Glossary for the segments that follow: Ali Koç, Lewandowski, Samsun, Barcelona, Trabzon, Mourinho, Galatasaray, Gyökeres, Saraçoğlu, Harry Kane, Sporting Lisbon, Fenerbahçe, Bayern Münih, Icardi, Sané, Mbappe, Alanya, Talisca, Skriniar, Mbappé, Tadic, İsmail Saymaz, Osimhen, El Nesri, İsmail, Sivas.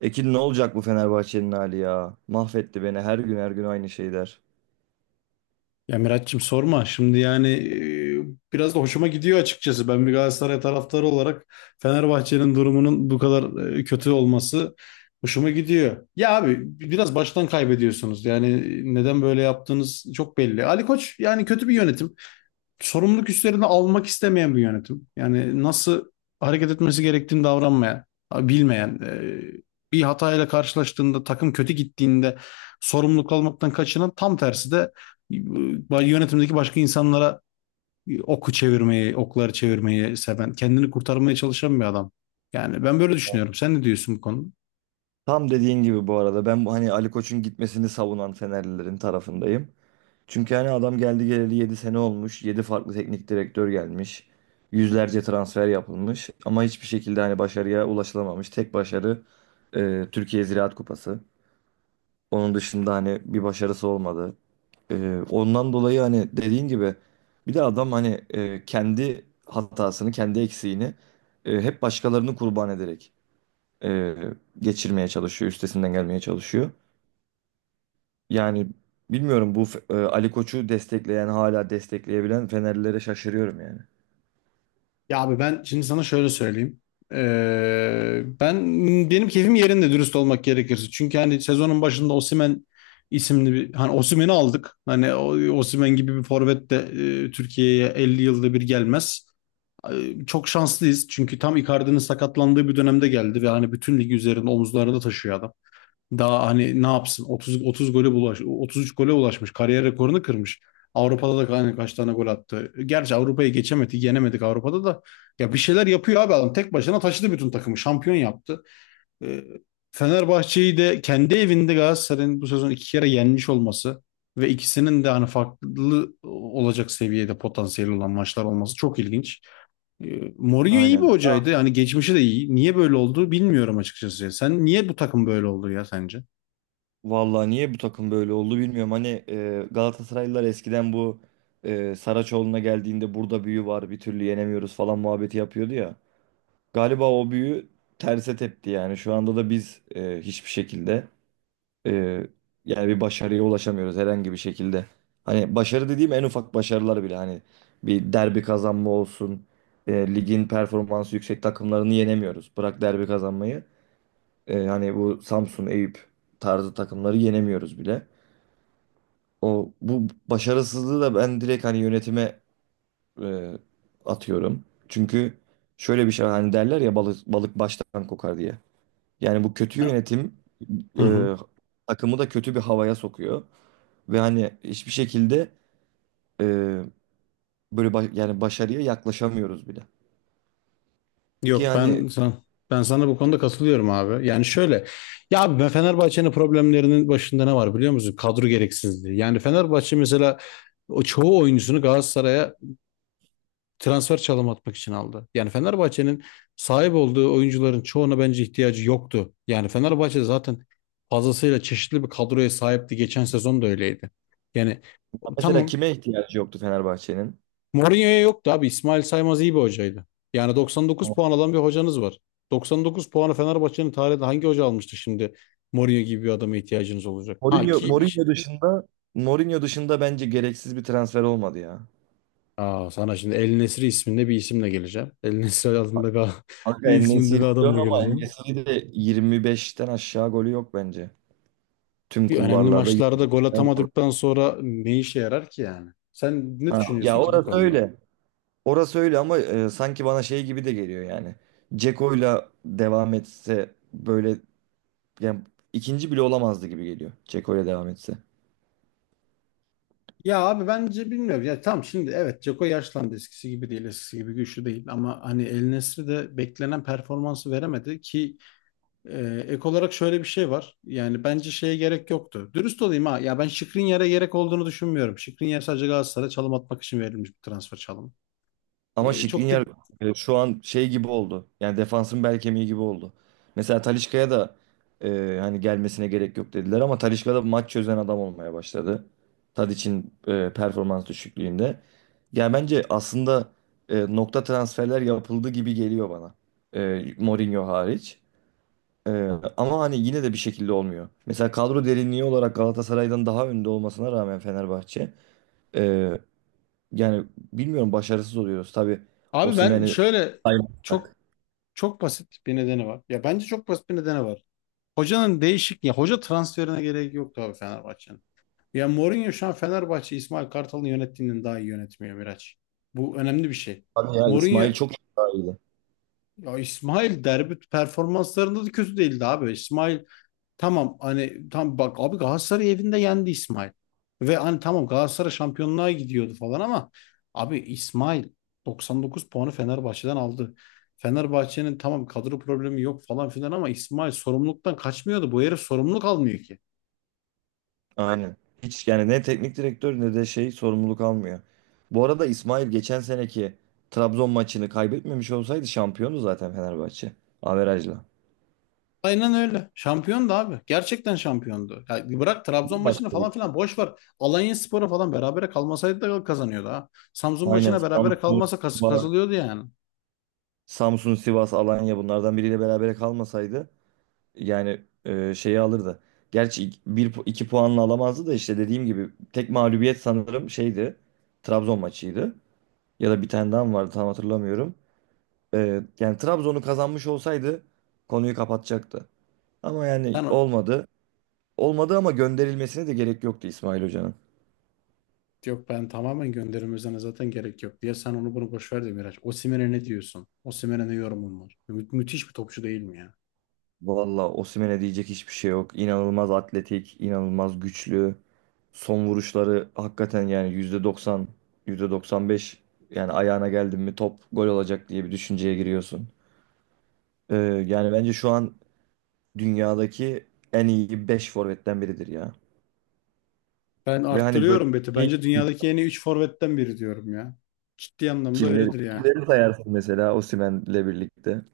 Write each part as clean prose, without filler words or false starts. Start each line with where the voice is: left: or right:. right: Ekin ne olacak bu Fenerbahçe'nin hali ya? Mahvetti beni her gün her gün aynı şeyler.
left: Ya Miraç'cığım sorma. Şimdi yani biraz da hoşuma gidiyor açıkçası. Ben bir Galatasaray taraftarı olarak Fenerbahçe'nin durumunun bu kadar kötü olması hoşuma gidiyor. Ya abi biraz baştan kaybediyorsunuz. Yani neden böyle yaptığınız çok belli. Ali Koç yani kötü bir yönetim, sorumluluk üstlerini almak istemeyen bir yönetim. Yani nasıl hareket etmesi gerektiğini davranmayan, bilmeyen, bir hatayla karşılaştığında, takım kötü gittiğinde sorumluluk almaktan kaçınan, tam tersi de yönetimdeki başka insanlara oku çevirmeyi, okları çevirmeyi seven, kendini kurtarmaya çalışan bir adam. Yani ben böyle düşünüyorum. Sen ne diyorsun bu konuda?
right: Tam dediğin gibi bu arada ben bu Ali Koç'un gitmesini savunan Fenerlilerin tarafındayım. Çünkü adam geldi geleli 7 sene olmuş. 7 farklı teknik direktör gelmiş. Yüzlerce transfer yapılmış ama hiçbir şekilde başarıya ulaşılamamış. Tek başarı Türkiye Ziraat Kupası. Onun dışında bir başarısı olmadı. Ondan dolayı hani dediğin gibi bir de adam kendi hatasını, kendi eksiğini hep başkalarını kurban ederek e, geçirmeye çalışıyor, üstesinden gelmeye çalışıyor. Yani bilmiyorum bu Ali Koç'u destekleyen, hala destekleyebilen Fenerlilere şaşırıyorum yani.
left: Ya abi ben şimdi sana şöyle söyleyeyim. Ben benim keyfim yerinde, dürüst olmak gerekirse. Çünkü hani sezonun başında Osimhen isimli bir, hani Osimhen'i aldık. Osimhen gibi bir forvet de Türkiye'ye 50 yılda bir gelmez. Çok şanslıyız. Çünkü tam Icardi'nin sakatlandığı bir dönemde geldi ve hani bütün ligi üzerinde, omuzlarında taşıyor adam. Daha hani ne yapsın? 30 gole ulaş 33 gole ulaşmış. Kariyer rekorunu kırmış. Avrupa'da da hani kaç tane gol attı. Gerçi Avrupa'yı geçemedik, yenemedik Avrupa'da da. Ya bir şeyler yapıyor abi adam. Tek başına taşıdı bütün takımı. Şampiyon yaptı. Ee, Fenerbahçe'yi de kendi evinde Galatasaray'ın bu sezon iki kere yenmiş olması ve ikisinin de hani farklı olacak seviyede potansiyeli olan maçlar olması çok ilginç. Mourinho iyi bir
right: Aynen.
left: hocaydı. Yani geçmişi de iyi. Niye böyle oldu bilmiyorum açıkçası. Sen niye bu takım böyle oldu ya sence?
right: Vallahi niye bu takım böyle oldu bilmiyorum. Galatasaraylılar eskiden bu Saraçoğlu'na geldiğinde burada büyü var, bir türlü yenemiyoruz falan muhabbeti yapıyordu ya. Galiba o büyü terse tepti yani. Şu anda da biz hiçbir şekilde e, yani bir başarıya ulaşamıyoruz herhangi bir şekilde. Hani başarı dediğim en ufak başarılar bile hani bir derbi kazanma olsun. Ligin performansı yüksek takımlarını yenemiyoruz. Bırak derbi kazanmayı. Bu Samsun, Eyüp tarzı takımları yenemiyoruz bile. O bu başarısızlığı da ben direkt hani yönetime e, atıyorum. Çünkü şöyle bir şey hani derler ya balık balık baştan kokar diye. Yani bu kötü yönetim
left: Hı hı.
right: e, takımı da kötü bir havaya sokuyor ve hani hiçbir şekilde e, böyle yani başarıya yaklaşamıyoruz bile. Ki
left: Yok
right: yani
left: ben sana bu konuda katılıyorum abi. Yani şöyle, ya abi, ben Fenerbahçe'nin problemlerinin başında ne var biliyor musun? Kadro gereksizliği. Yani Fenerbahçe mesela o çoğu oyuncusunu Galatasaray'a transfer çalım atmak için aldı. Yani Fenerbahçe'nin sahip olduğu oyuncuların çoğuna bence ihtiyacı yoktu. Yani Fenerbahçe zaten fazlasıyla çeşitli bir kadroya sahipti. Geçen sezon da öyleydi. Yani
right: mesela
left: tamam,
right: kime ihtiyacı yoktu Fenerbahçe'nin?
left: Mourinho'ya yoktu abi. İsmail Saymaz iyi bir hocaydı. Yani 99 puan alan bir hocanız var. 99 puanı Fenerbahçe'nin tarihinde hangi hoca almıştı şimdi? Mourinho gibi bir adama ihtiyacınız olacak. Ha
right: Mourinho
left: ki bir şey-
right: Mourinho dışında Mourinho dışında bence gereksiz bir transfer olmadı ya.
left: Sana şimdi El Nesri isminde bir isimle geleceğim. El Nesri adında
right: Kanka en
left: isminde bir
right: diyorsun
left: adamla
right: ama en
left: geleceğim.
right: de 25'ten aşağı golü yok bence. Tüm
left: Bir, önemli
right: kulvarlarda
left: maçlarda gol
right: 25'ten.
left: atamadıktan sonra ne işe yarar ki yani? Sen ne
right: Ha, ya
left: düşünüyorsun ki bu
right: orası
left: konuda?
right: öyle. Orası öyle ama sanki bana şey gibi de geliyor yani. Ceko'yla devam etse böyle yani ikinci bile olamazdı gibi geliyor. Ceko'yla devam etse.
left: Ya abi bence bilmiyorum. Ya tamam şimdi, evet Ceko yaşlandı, eskisi gibi değil, eskisi gibi güçlü değil, ama hani El Nesri de beklenen performansı veremedi ki, ek olarak şöyle bir şey var. Yani bence şeye gerek yoktu. Dürüst olayım ha. Ya ben Skriniar'a gerek olduğunu düşünmüyorum. Skriniar sadece Galatasaray'a çalım atmak için verilmiş bir transfer çalımı.
right: Ama
left: Çok da
right: Skriniar şu an şey gibi oldu. Yani defansın bel kemiği gibi oldu. Mesela Talisca'ya da hani gelmesine gerek yok dediler ama Talisca da maç çözen adam olmaya başladı. Tadic'in performans düşüklüğünde. Yani bence aslında nokta transferler yapıldı gibi geliyor bana. Mourinho hariç. Ee, Ama hani yine de bir şekilde olmuyor. Mesela kadro derinliği olarak Galatasaray'dan daha önde olmasına rağmen Fenerbahçe ee, yani bilmiyorum başarısız oluyoruz. Tabii
left: abi ben
right: Osimhen'i
left: şöyle,
right: saymazsak.
left: çok çok basit bir nedeni var. Ya bence çok basit bir nedeni var. Hocanın değişik, ya hoca transferine gerek yoktu abi Fenerbahçe'nin. Ya Mourinho şu an Fenerbahçe İsmail Kartal'ın yönettiğinden daha iyi yönetmiyor Miraç. Bu önemli bir şey.
right: Tabii ya İsmail
left: Mourinho
right: çok daha iyiydi.
left: ya İsmail derbi performanslarında da kötü değildi abi. İsmail tamam, hani tam bak abi, Galatasaray evinde yendi İsmail. Ve hani tamam Galatasaray şampiyonluğa gidiyordu falan ama abi İsmail 99 puanı Fenerbahçe'den aldı. Fenerbahçe'nin tamam kadro problemi yok falan filan ama İsmail sorumluluktan kaçmıyordu. Bu herif sorumluluk almıyor ki.
right: Aynen. Hiç yani ne teknik direktör ne de şey sorumluluk almıyor. Bu arada İsmail geçen seneki Trabzon maçını kaybetmemiş olsaydı şampiyonu zaten Fenerbahçe. Averajla.
left: Aynen öyle. Şampiyondu abi. Gerçekten şampiyondu. Ya bırak Trabzon
right: Bir maç
left: maçını falan
right: tabii.
left: filan, boş ver. Alanyaspor'a falan berabere kalmasaydı da kazanıyordu ha. Samsun
right: Aynen
left: maçına berabere
right: Samsun
left: kalmasa kas
right: var.
left: kazılıyordu yani.
right: Samsun, Sivas, Alanya bunlardan biriyle berabere kalmasaydı yani şeyi alırdı. Gerçi iki puanla alamazdı da işte dediğim gibi tek mağlubiyet sanırım şeydi. Trabzon maçıydı. Ya da bir tane daha mı vardı tam hatırlamıyorum. Yani Trabzon'u kazanmış olsaydı konuyu kapatacaktı. Ama
left: Sen
right: yani
left: o-
right: olmadı. Olmadı ama gönderilmesine de gerek yoktu İsmail Hoca'nın.
left: yok ben tamamen gönderilmesine zaten gerek yok diye, sen onu bunu boş ver de Miraç. Osimhen'e ne diyorsun? Osimhen'e ne yorumun var? Müthiş bir topçu değil mi ya?
right: Valla Osimhen'e diyecek hiçbir şey yok. İnanılmaz atletik, inanılmaz güçlü. Son vuruşları hakikaten yani %90, %95 yani ayağına geldin mi top gol olacak diye bir düşünceye giriyorsun. Ee, Yani bence şu an dünyadaki en iyi 5 forvetten biridir ya.
left: Ben
right: Ve hani böyle
left: arttırıyorum Beti.
right: şey,
left: Bence dünyadaki en iyi 3 forvetten biri diyorum ya. Ciddi anlamda
right: kimleri,
left: öyledir ya.
right: kimleri sayarsın mesela Osimhen'le birlikte.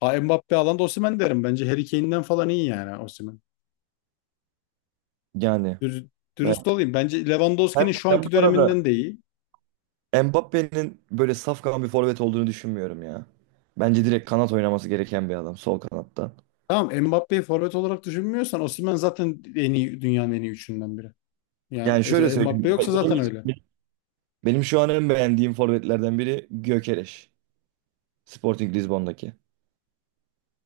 left: Ha, Mbappe alanda Osimhen derim. Bence Harry Kane'den falan iyi yani Osimhen.
right: Yani
left: Dür-
right: ben,
left: Dürüst olayım. Bence Lewandowski'nin şu
right: ben bu
left: anki
right: arada
left: döneminden de iyi.
right: Mbappe'nin böyle safkan bir forvet olduğunu düşünmüyorum ya. Bence direkt kanat oynaması gereken bir adam sol kanatta.
left: Tamam, Mbappé'yi forvet olarak düşünmüyorsan Osimhen zaten en iyi, dünyanın en iyi üçünden biri. Yani
right: Yani şöyle
left: Mbappé
right: söyleyeyim.
left: yoksa zaten öyle.
right: Benim, benim şu an en beğendiğim forvetlerden biri Gyökeres. Sporting Lisbon'daki.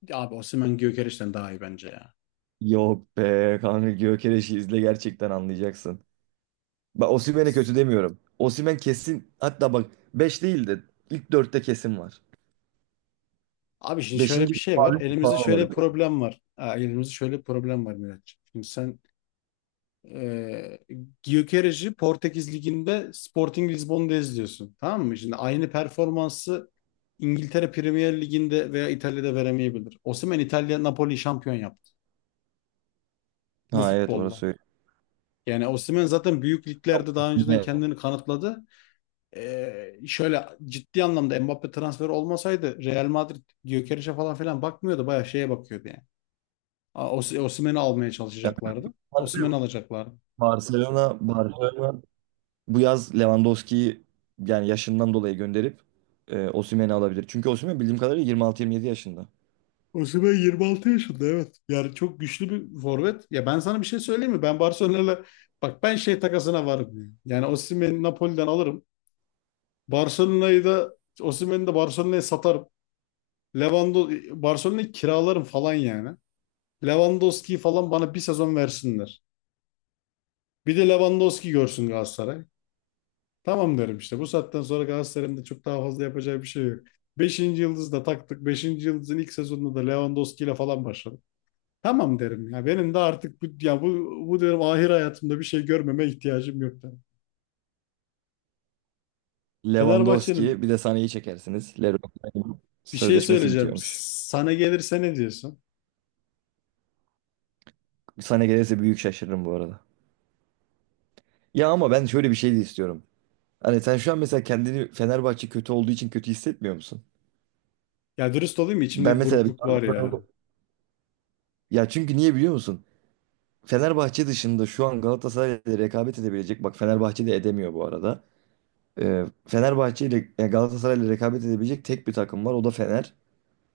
left: Ya abi, Osimhen Gyökeres'ten daha iyi bence ya.
right: Yok be kanka Gyökeres'i izle gerçekten anlayacaksın. Bak Osimhen'e kötü demiyorum. Osimhen kesin hatta bak 5 değil de ilk dörtte kesin var.
left: Abi şimdi şöyle
right: Beşinci
left: bir şey var.
right: falan
left: Elimizde
right: falan
left: şöyle
right: var.
left: bir problem var. Ha, elimizde şöyle bir problem var Miraç. Şimdi sen e, Gyökeres'i Portekiz Ligi'nde Sporting Lisbon'da izliyorsun. Tamam mı? Şimdi aynı performansı İngiltere Premier Ligi'nde veya İtalya'da veremeyebilir. Osimhen İtalya Napoli şampiyon yaptı bu
right: Ha evet
left: futbolla.
right: orası öyle.
left: Yani Osimhen zaten büyük liglerde daha önceden kendini kanıtladı. Şöyle, ciddi anlamda Mbappe transferi olmasaydı Real Madrid Gyökeres'e falan filan bakmıyordu. Bayağı şeye bakıyordu yani. Osimhen'i almaya
right: Evet.
left: çalışacaklardı. Osimhen'i alacaklardı.
right: Barcelona bu yaz Lewandowski'yi yani yaşından dolayı gönderip Osimhen'i alabilir. Çünkü Osimhen bildiğim kadarıyla 26-27 yaşında.
left: Osimhen 26 yaşında evet. Yani çok güçlü bir forvet. Ya ben sana bir şey söyleyeyim mi? Ben Barcelona'yla, bak ben şey takasına varım. Yani Osimhen'i Napoli'den alırım. Barcelona'yı da, Osimhen'i de Barcelona'ya satarım. Lewando Barcelona'yı kiralarım falan yani. Lewandowski'yi falan bana bir sezon versinler. Bir de Lewandowski görsün Galatasaray. Tamam derim işte. Bu saatten sonra Galatasaray'ın da çok daha fazla yapacağı bir şey yok. Beşinci yıldızı da taktık. Beşinci yıldızın ilk sezonunda da Lewandowski ile falan başladım. Tamam derim ya. Benim de artık bu derim, ahir hayatımda bir şey görmeme ihtiyacım yok derim.
right: Lewandowski
left: Fenerbahçe'nin
right: bir de Sané'yi çekersiniz. Leroy'un
left: bir şey
right: sözleşmesi
left: söyleyeceğim.
right: bitiyormuş.
left: Sana gelirse ne diyorsun?
right: Sané gelirse büyük şaşırırım bu arada. Ya ama ben şöyle bir şey de istiyorum. Hani sen şu an mesela kendini Fenerbahçe kötü olduğu için kötü hissetmiyor musun?
left: Ya dürüst olayım mı? İçimde
right: Ben
left: bir
right: mesela
left: burukluk var ya.
right: ya çünkü niye biliyor musun? Fenerbahçe dışında şu an Galatasaray'la rekabet edebilecek. Bak Fenerbahçe de edemiyor bu arada. Galatasaray ile rekabet edebilecek tek bir takım var. O da Fener.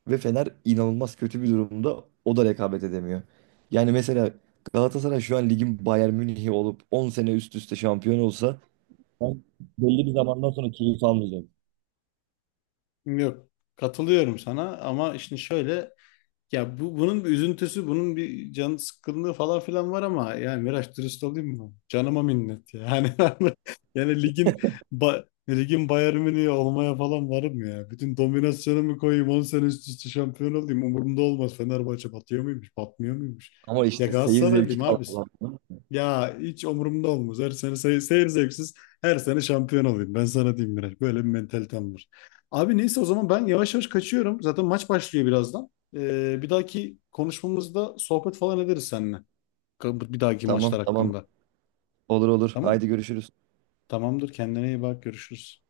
right: Ve Fener inanılmaz kötü bir durumda. O da rekabet edemiyor. Yani mesela Galatasaray şu an ligin Bayern Münih'i olup 10 sene üst üste şampiyon olsa ben belli bir zamandan sonra keyif almayacağım.
left: Yok. Katılıyorum sana ama işte şöyle, ya bu, bunun bir üzüntüsü, bunun bir can sıkkınlığı falan filan var ama yani Miraç, dürüst olayım mı? Canıma minnet ya. Yani yani ligin ligin Bayern Münih'i olmaya falan varım ya. Bütün dominasyonumu koyayım 10 sene üst üste şampiyon olayım. Umurumda olmaz. Fenerbahçe batıyor muymuş, batmıyor muymuş?
right: Ama
left: Ya
right: işte seyir zevki
left: Galatasaraylıyım abi.
right: kalmadı.
left: Ya hiç umurumda olmaz. Her sene seyir zevksiz. Her sene şampiyon olayım. Ben sana diyeyim Miraç. Böyle bir mentalitem var. Abi neyse o zaman ben yavaş yavaş kaçıyorum. Zaten maç başlıyor birazdan. Bir dahaki konuşmamızda sohbet falan ederiz seninle. Bir dahaki
right: Tamam
left: maçlar
right: tamam
left: hakkında.
right: olur olur.
left: Tamam.
right: Haydi görüşürüz.
left: Tamamdır. Kendine iyi bak. Görüşürüz.